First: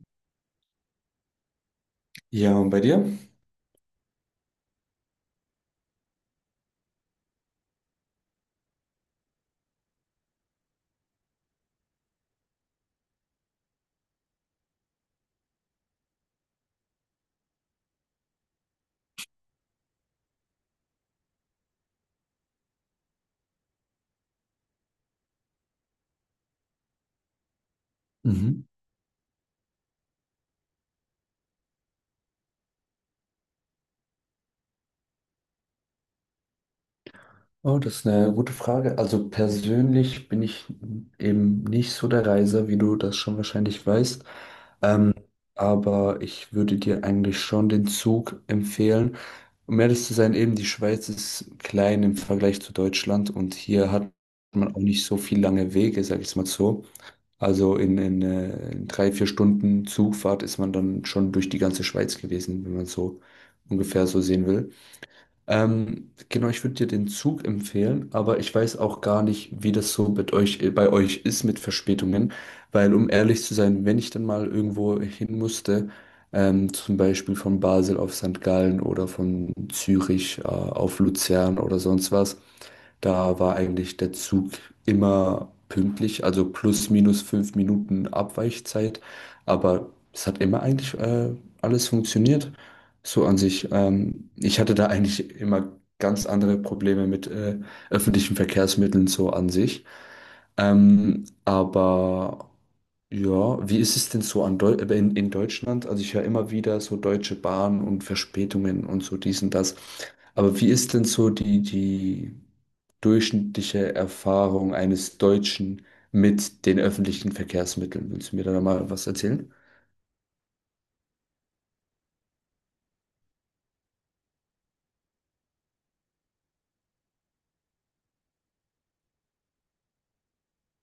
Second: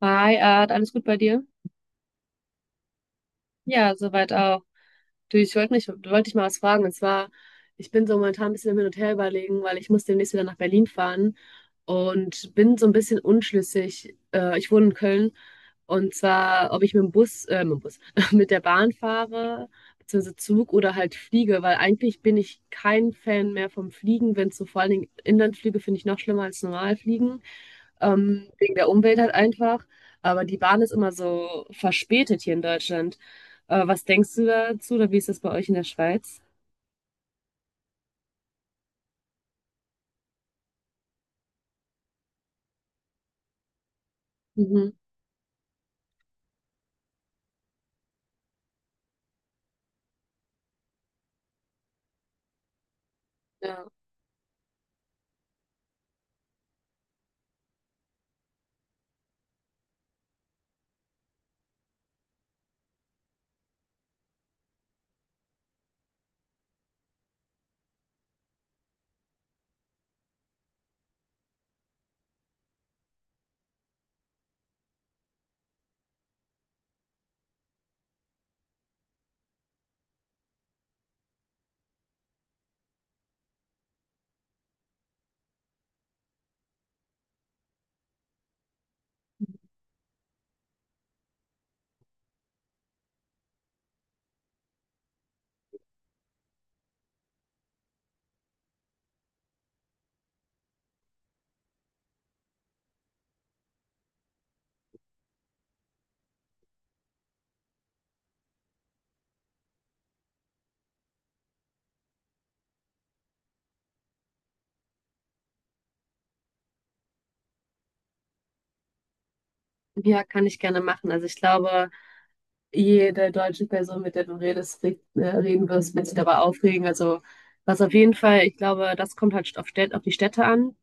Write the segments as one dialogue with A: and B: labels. A: Hi, Art, alles gut bei dir?
B: Ja, und bei dir?
A: Ja, soweit auch. Du, wollte dich mal was fragen. Und zwar, ich bin so momentan ein bisschen im Hin und Her überlegen, weil ich muss demnächst wieder nach Berlin fahren und bin so ein bisschen unschlüssig. Ich wohne in Köln und zwar, ob ich mit dem Bus, mit der Bahn fahre, beziehungsweise Zug oder halt fliege, weil eigentlich bin ich kein Fan mehr vom Fliegen, wenn es so vor allen Dingen Inlandflüge finde ich noch schlimmer als normal fliegen.
B: Mhm.
A: Wegen der Umwelt halt einfach. Aber die Bahn ist immer so verspätet hier in Deutschland. Was denkst du dazu oder wie ist das bei euch in der Schweiz?
B: Oh, das ist eine gute Frage. Also persönlich bin ich eben nicht so der Reiser, wie du das schon wahrscheinlich weißt.
A: Mhm.
B: Ähm, aber ich würde dir eigentlich schon den Zug empfehlen. Um ehrlich zu sein, eben die Schweiz ist klein im Vergleich zu Deutschland und
A: Ja.
B: hier hat man auch nicht so viel lange Wege, sag ich es mal so. Also in 3, 4 Stunden Zugfahrt ist man dann schon durch die ganze Schweiz gewesen, wenn man so ungefähr so sehen will. Genau, ich würde dir den Zug empfehlen, aber ich weiß auch gar nicht, wie das so bei euch ist mit Verspätungen, weil um ehrlich zu sein, wenn ich dann mal irgendwo hin musste, zum Beispiel von Basel auf St. Gallen oder von Zürich, auf Luzern oder sonst was, da war eigentlich der Zug immer pünktlich, also plus minus 5 Minuten Abweichzeit. Aber es hat immer eigentlich alles funktioniert. So an sich. Ich hatte da eigentlich immer ganz andere Probleme mit öffentlichen Verkehrsmitteln so an sich. Aber ja, wie ist es denn so in Deutschland? Also ich höre immer wieder so Deutsche Bahn und Verspätungen und so dies und das. Aber wie ist denn so die durchschnittliche Erfahrung eines Deutschen mit den öffentlichen Verkehrsmitteln? Willst du mir da mal was erzählen?
A: Ja, kann ich gerne machen. Also ich glaube, jede deutsche Person, mit der du redest, reden wirst, wird sich dabei aufregen. Also was auf jeden Fall, ich glaube, das kommt halt auf auf die Städte an.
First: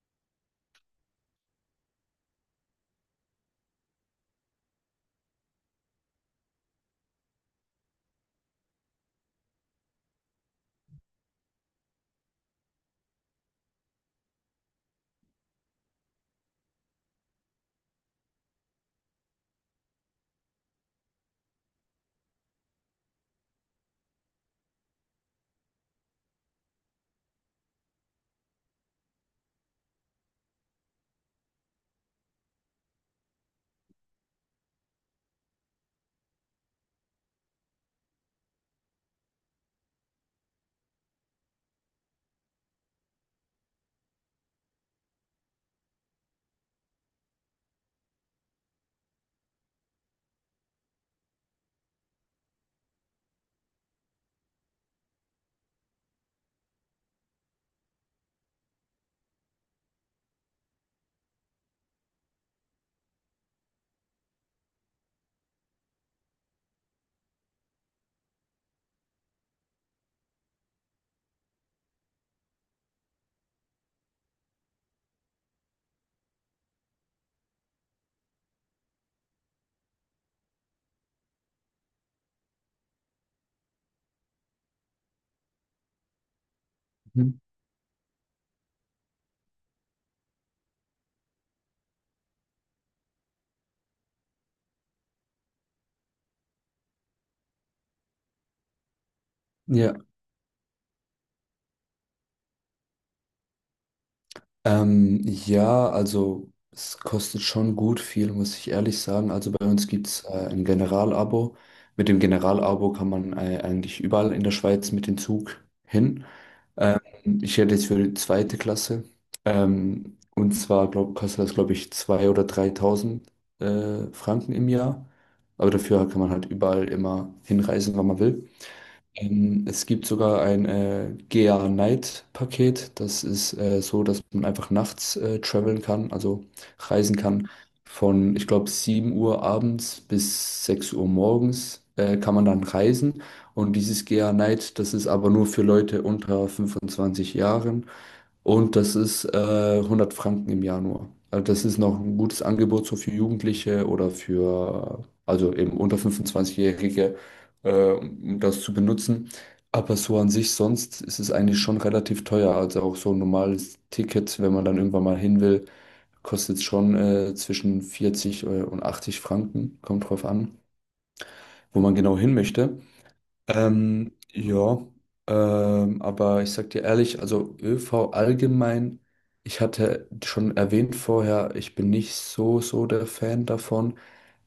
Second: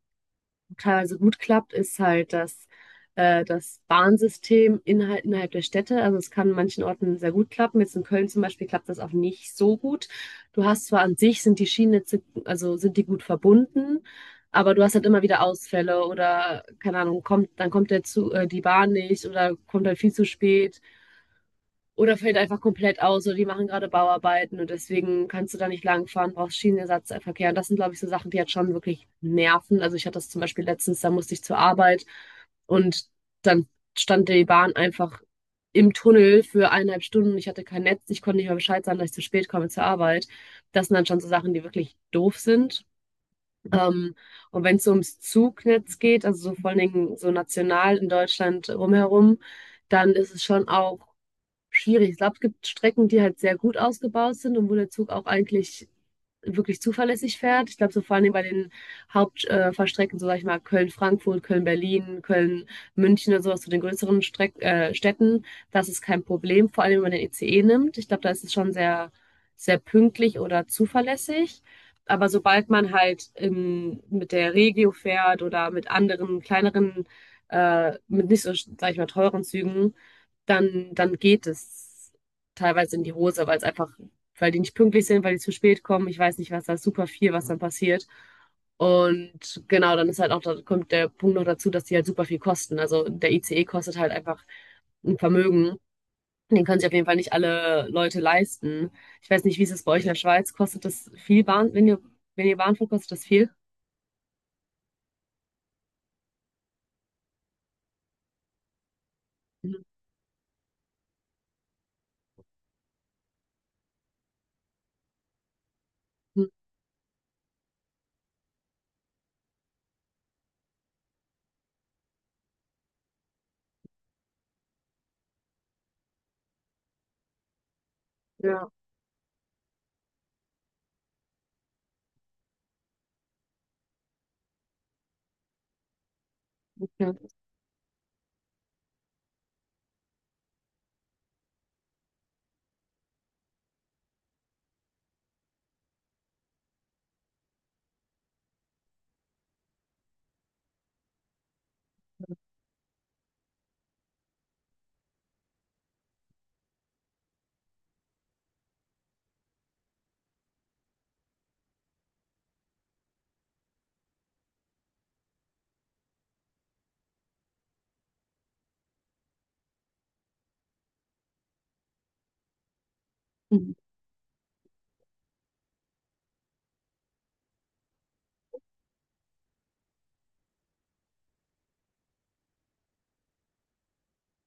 A: Teilweise gut klappt, ist halt das, das Bahnsystem innerhalb der Städte. Also es kann an manchen Orten sehr gut klappen. Jetzt in Köln zum Beispiel klappt das auch nicht so gut. Du hast zwar an sich sind die Schienennetze, also sind die gut verbunden, aber du hast halt immer wieder Ausfälle oder keine Ahnung, dann kommt die Bahn nicht oder kommt halt viel zu spät. Oder fällt einfach komplett aus oder die machen gerade Bauarbeiten und deswegen kannst du da nicht langfahren, brauchst Schienenersatzverkehr. Und das sind, glaube ich, so Sachen, die halt schon wirklich nerven. Also ich hatte das zum Beispiel letztens, da musste ich zur Arbeit und dann stand die Bahn einfach im Tunnel für eineinhalb Stunden. Ich hatte kein Netz, ich konnte nicht mal Bescheid sagen, dass ich zu spät komme zur Arbeit. Das sind dann schon so Sachen, die wirklich doof sind. Ähm, und wenn es so ums Zugnetz geht, also so vor allen Dingen so national in Deutschland rumherum, dann ist es schon auch schwierig. Ich glaube, es gibt Strecken, die halt sehr gut ausgebaut sind und wo der Zug auch eigentlich wirklich zuverlässig fährt. Ich glaube, so vor allem bei den Fahrstrecken, so sag ich mal Köln-Frankfurt, Köln-Berlin, Köln-München oder sowas, zu den größeren Streck Städten, das ist kein Problem, vor allem wenn man den ICE nimmt. Ich glaube, da ist es schon sehr, sehr pünktlich oder zuverlässig. Aber sobald man halt mit der Regio fährt oder mit anderen kleineren, mit nicht so, sag ich mal, teuren Zügen, dann geht es teilweise in die Hose, weil die nicht pünktlich sind, weil die zu spät kommen. Ich weiß nicht, was da ist super viel,
B: Mhm.
A: was dann passiert. Und genau, dann ist halt auch, da kommt der Punkt noch dazu, dass die halt super viel kosten. Also der ICE kostet halt einfach ein Vermögen. Den können sich auf jeden Fall nicht alle Leute leisten. Ich weiß nicht, wie ist es bei
B: Ja.
A: euch in der Schweiz? Kostet das viel Bahn, wenn ihr Bahn fahrt, kostet das viel?
B: Ja, also es kostet schon gut viel, muss ich ehrlich sagen. Also bei
A: Mhm.
B: uns gibt es ein Generalabo. Mit dem Generalabo kann man eigentlich überall in der Schweiz mit dem Zug hin. Ähm, ich hätte jetzt für die zweite Klasse. Und zwar glaub, kostet das, glaube ich, 2.000 oder 3.000 Franken im Jahr. Aber dafür kann man halt überall immer hinreisen, wann man will.
A: Ja,
B: Es gibt sogar ein GA Night Paket. Das ist so, dass man einfach nachts traveln kann, also reisen
A: okay.
B: kann. Von, ich glaube, 7 Uhr abends bis 6 Uhr morgens kann man dann reisen. Und dieses GA Night, das ist aber nur für Leute unter 25 Jahren. Und das ist 100 Franken im Jahr nur. Also das ist noch ein gutes Angebot so für Jugendliche oder für, also eben unter 25-Jährige, um das zu benutzen. Aber so an sich sonst ist es eigentlich schon relativ teuer. Also auch so ein normales Ticket, wenn man dann irgendwann mal hin will, kostet schon zwischen 40 und 80 Franken, kommt drauf an, wo man genau hin möchte.
A: Mhm.
B: Ja, aber ich sag dir ehrlich, also ÖV allgemein, ich hatte schon erwähnt vorher, ich bin nicht so der Fan davon.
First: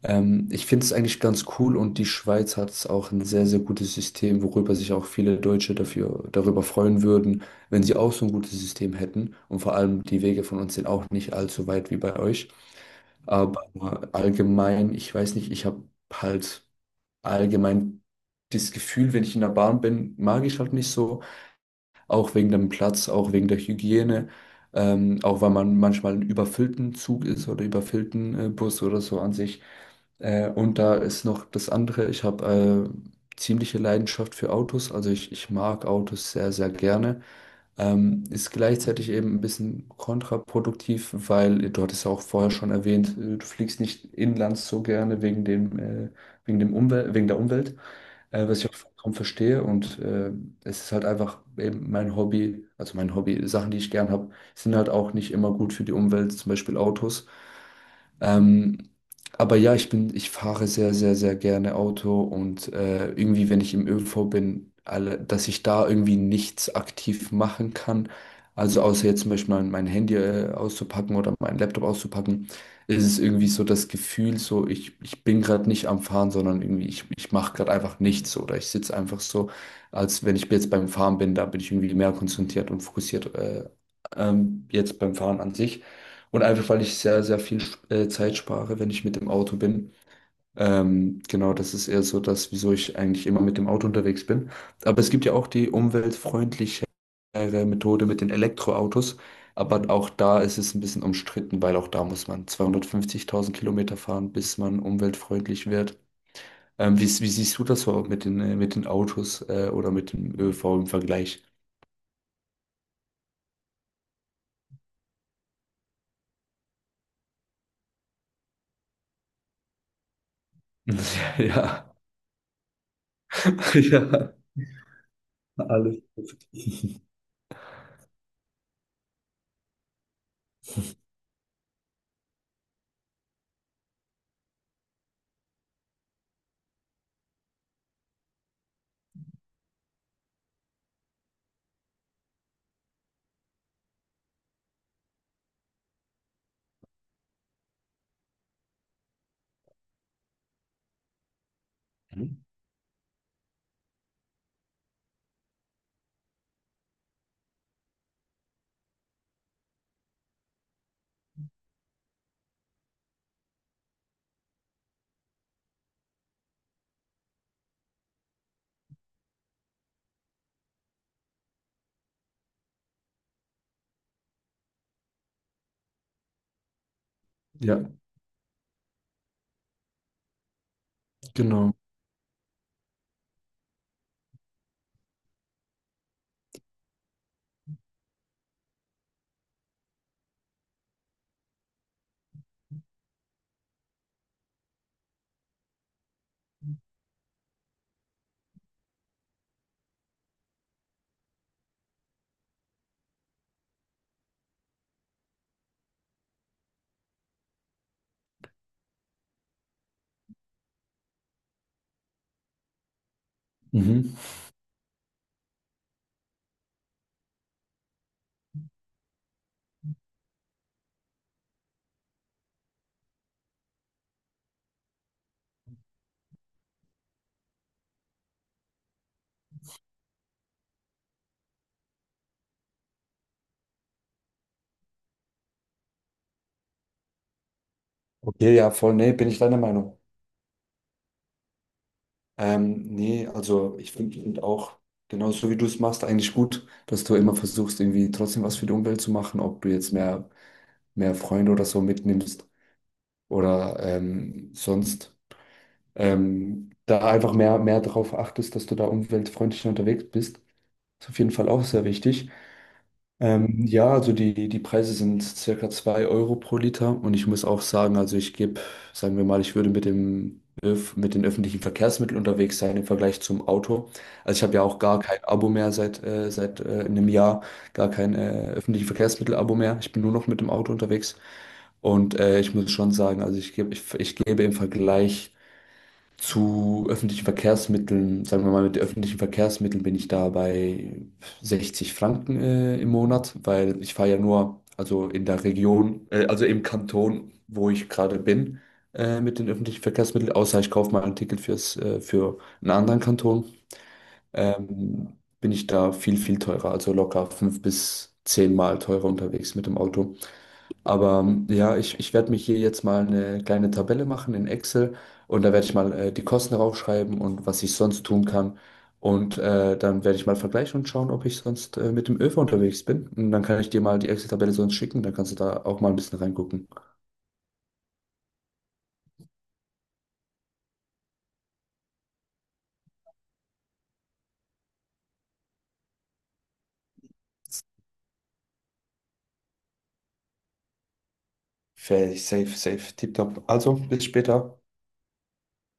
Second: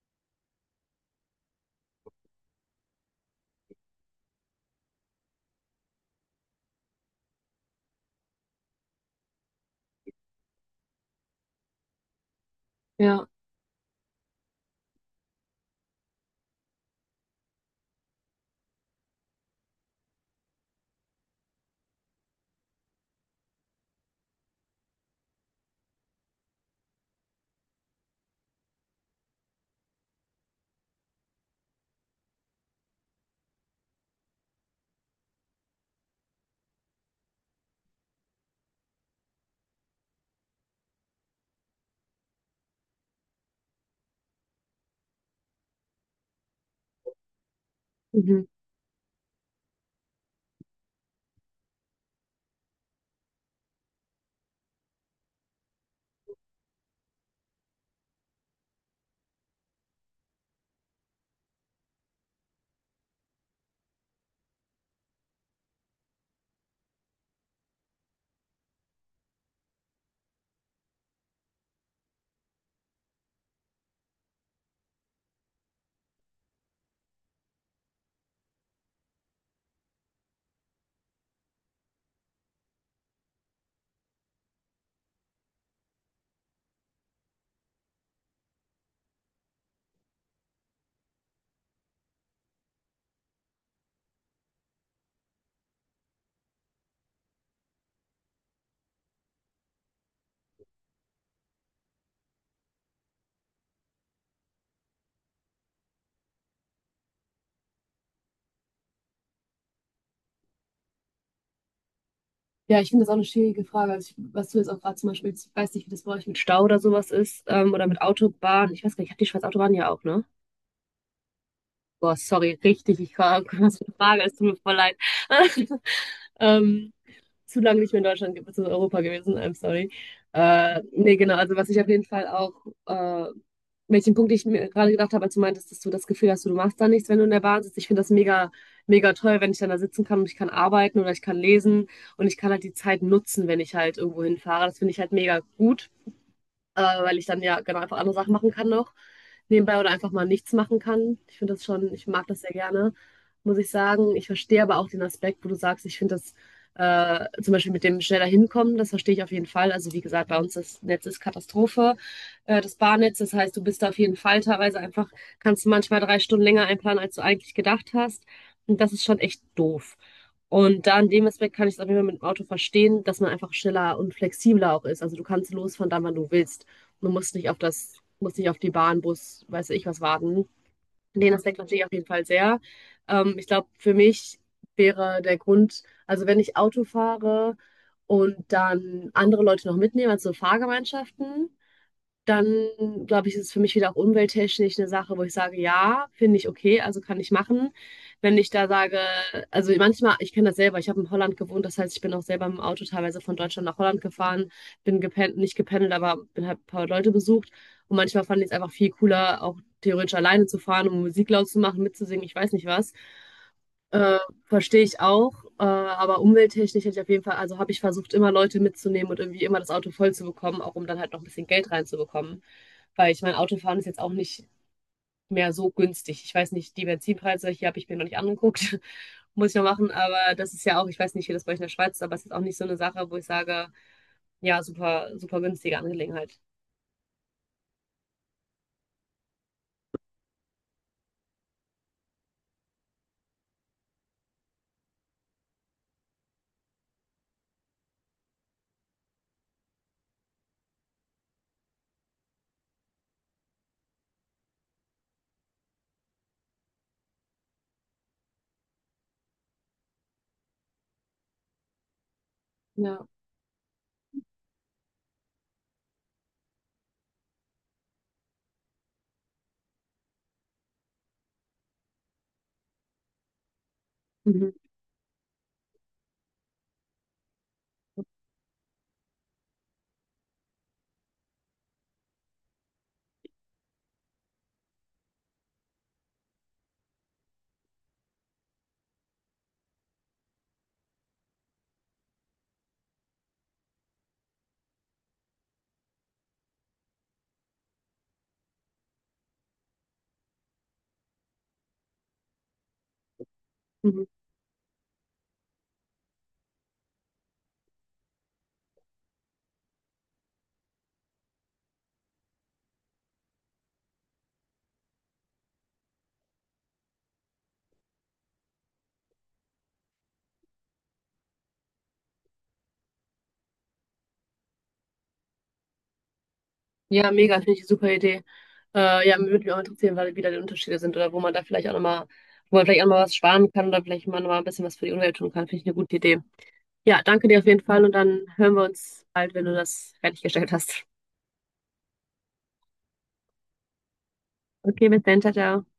B: Ich finde es eigentlich ganz cool und die Schweiz hat auch ein sehr, sehr gutes System, worüber sich auch viele Deutsche dafür, darüber freuen würden, wenn sie auch so ein gutes System hätten. Und vor allem die Wege von uns sind auch nicht allzu weit wie bei euch.
A: Ja.
B: Aber allgemein, ich weiß nicht, ich habe halt allgemein das Gefühl, wenn ich in der Bahn bin, mag ich halt nicht so. Auch wegen dem Platz, auch wegen der Hygiene, auch weil man manchmal einen überfüllten Zug ist oder überfüllten Bus oder so an sich. Und da ist noch das andere, ich habe ziemliche Leidenschaft für Autos, also ich mag Autos sehr, sehr gerne. Ist gleichzeitig eben ein bisschen kontraproduktiv, weil du hattest ja auch vorher schon erwähnt, du fliegst nicht inlands so gerne äh, wegen der Umwelt
A: Mhm.
B: was ich auch vollkommen verstehe. Und es ist halt einfach eben mein Hobby, also mein Hobby, Sachen, die ich gern habe, sind halt auch nicht immer gut für die Umwelt, zum Beispiel Autos. Ähm, aber ja, ich fahre sehr, sehr, sehr gerne Auto und irgendwie, wenn ich im ÖV bin, alle, dass ich da irgendwie nichts aktiv machen kann. Also außer jetzt zum Beispiel mein Handy auszupacken oder meinen Laptop auszupacken, ist es irgendwie so das Gefühl, so ich bin gerade nicht am Fahren, sondern irgendwie ich mache gerade einfach nichts oder ich sitze einfach so, als wenn ich jetzt beim Fahren bin, da bin ich irgendwie mehr konzentriert und fokussiert jetzt beim Fahren an sich. Und einfach, weil ich sehr, sehr viel Zeit spare, wenn ich mit dem Auto bin. Genau, das ist eher so das, wieso ich eigentlich immer mit dem Auto unterwegs bin. Aber es gibt ja auch die umweltfreundlichere Methode mit den Elektroautos. Aber auch da ist es ein bisschen umstritten, weil auch da muss man 250.000 Kilometer fahren, bis man umweltfreundlich wird. Wie siehst du das so mit den Autos oder mit dem ÖV im Vergleich?
A: Ja, ich finde das auch eine schwierige Frage. Also ich, was du jetzt auch gerade zum Beispiel, ich weiß nicht, wie das bei euch mit Stau oder sowas ist, oder mit Autobahn. Ich weiß gar nicht, ich habe die Schweiz Autobahn ja auch, ne?
B: Ja,
A: Boah, sorry, richtig, was für eine Frage,
B: ja,
A: es tut mir voll leid.
B: alles.
A: Ähm, zu lange nicht mehr in Deutschland, beziehungsweise Europa gewesen, I'm sorry. Nee, genau, also was ich auf jeden Fall auch, äh, welchen Punkt ich mir gerade gedacht habe, als du meintest, dass du das Gefühl hast, du machst da nichts, wenn du in der Bahn sitzt. Ich finde das mega, mega toll, wenn ich dann da sitzen kann und ich kann arbeiten oder ich kann lesen und ich kann halt die Zeit nutzen, wenn ich halt irgendwo hinfahre. Das finde ich halt mega gut, weil ich dann ja genau einfach andere Sachen machen kann noch. Nebenbei oder einfach mal nichts machen kann. Ich finde das schon, ich mag
B: Mhm.
A: das sehr gerne, muss ich sagen. Ich verstehe aber auch den Aspekt, wo du sagst, ich finde das, zum Beispiel mit dem schneller hinkommen, das verstehe ich auf jeden Fall. Also wie gesagt, bei uns das Netz ist Katastrophe, das Bahnnetz. Das heißt, du bist da auf jeden Fall teilweise einfach, kannst du manchmal drei Stunden länger einplanen, als du eigentlich gedacht hast. Und das ist schon echt doof. Und da in dem Aspekt kann ich es auf jeden Fall mit dem Auto verstehen, dass man einfach schneller und flexibler auch ist. Also du kannst los von da, wann du willst. Man muss nicht auf
B: Ja,
A: das, muss nicht auf die Bahn, Bus, weiß ich was warten. Den Aspekt
B: genau.
A: verstehe ich auf jeden Fall sehr. Ich glaube, für mich wäre der Grund, also wenn ich Auto fahre und dann andere Leute noch mitnehme, also Fahrgemeinschaften, dann glaube ich, ist es für mich wieder auch umwelttechnisch eine Sache, wo ich sage, ja, finde ich okay, also kann ich machen. Wenn ich da sage, also manchmal, ich kenne das selber, ich habe in Holland gewohnt, das heißt, ich bin auch selber im Auto teilweise von Deutschland nach Holland gefahren, bin gepen nicht gependelt, aber bin halt ein paar Leute besucht und manchmal fand ich es einfach viel cooler, auch theoretisch alleine zu fahren, um Musik laut zu machen, mitzusingen, ich weiß nicht was.
B: Mhm.
A: Äh, Verstehe ich auch, aber umwelttechnisch hätte ich auf jeden Fall, also habe ich versucht, immer Leute mitzunehmen und irgendwie immer das Auto voll zu bekommen, auch um dann halt noch ein bisschen Geld reinzubekommen. Weil ich meine, Autofahren ist jetzt auch nicht mehr so günstig. Ich weiß nicht, die Benzinpreise, hier habe ich mir noch nicht angeguckt, muss ich noch machen, aber das ist ja auch, ich weiß nicht, wie das bei euch in der Schweiz ist, aber es ist auch nicht so eine Sache, wo ich sage, ja, super, super günstige Angelegenheit.
B: Okay, ja, voll, nee, bin ich deiner Meinung. Nee, also ich finde find find auch, genauso wie du es machst, eigentlich gut, dass du immer versuchst, irgendwie trotzdem was für die Umwelt zu machen, ob du jetzt mehr, mehr Freunde oder so mitnimmst oder sonst da einfach mehr, mehr darauf achtest, dass du da umweltfreundlich unterwegs bist. Ist auf jeden Fall auch sehr wichtig.
A: Ja,
B: Ja, also die Preise sind circa 2 Euro pro Liter und ich muss auch sagen, also ich gebe, sagen wir mal, ich würde mit den öffentlichen Verkehrsmitteln unterwegs sein im Vergleich zum Auto. Also ich
A: mhm.
B: habe ja auch gar kein Abo mehr seit einem Jahr, gar kein öffentliches Verkehrsmittel-Abo mehr. Ich bin nur noch mit dem Auto unterwegs und ich muss schon sagen, also ich gebe im Vergleich zu öffentlichen Verkehrsmitteln, sagen wir mal, mit öffentlichen Verkehrsmitteln bin ich da bei 60 Franken im Monat, weil ich fahre ja nur, also in der Region, also im Kanton, wo ich gerade bin, mit den öffentlichen Verkehrsmitteln, außer ich kaufe mal ein Ticket für einen anderen Kanton,
A: Mhm.
B: ähm, bin ich da viel, viel teurer, also locker 5 bis 10 Mal teurer unterwegs mit dem Auto. Aber ja, ich werde mich hier jetzt mal eine kleine Tabelle machen in Excel und da werde ich mal die Kosten draufschreiben und was ich sonst tun kann. Und dann werde ich mal vergleichen und schauen, ob ich sonst mit dem ÖV unterwegs bin. Und dann kann ich dir mal die Excel-Tabelle sonst schicken, dann kannst du da auch mal ein bisschen reingucken.
A: Ja, mega, finde ich eine super Idee. Ja, würde mich auch interessieren, wie da die Unterschiede sind oder wo man da vielleicht auch nochmal, wo man vielleicht auch nochmal was sparen kann oder vielleicht man nochmal ein bisschen was für die Umwelt tun kann, finde ich eine gute Idee. Ja, danke dir auf jeden Fall und dann hören wir uns bald, wenn du das fertiggestellt hast.
B: Safe, safe, safe, tipptopp. Also, bis später.
A: Okay, bis dann, ciao, ciao.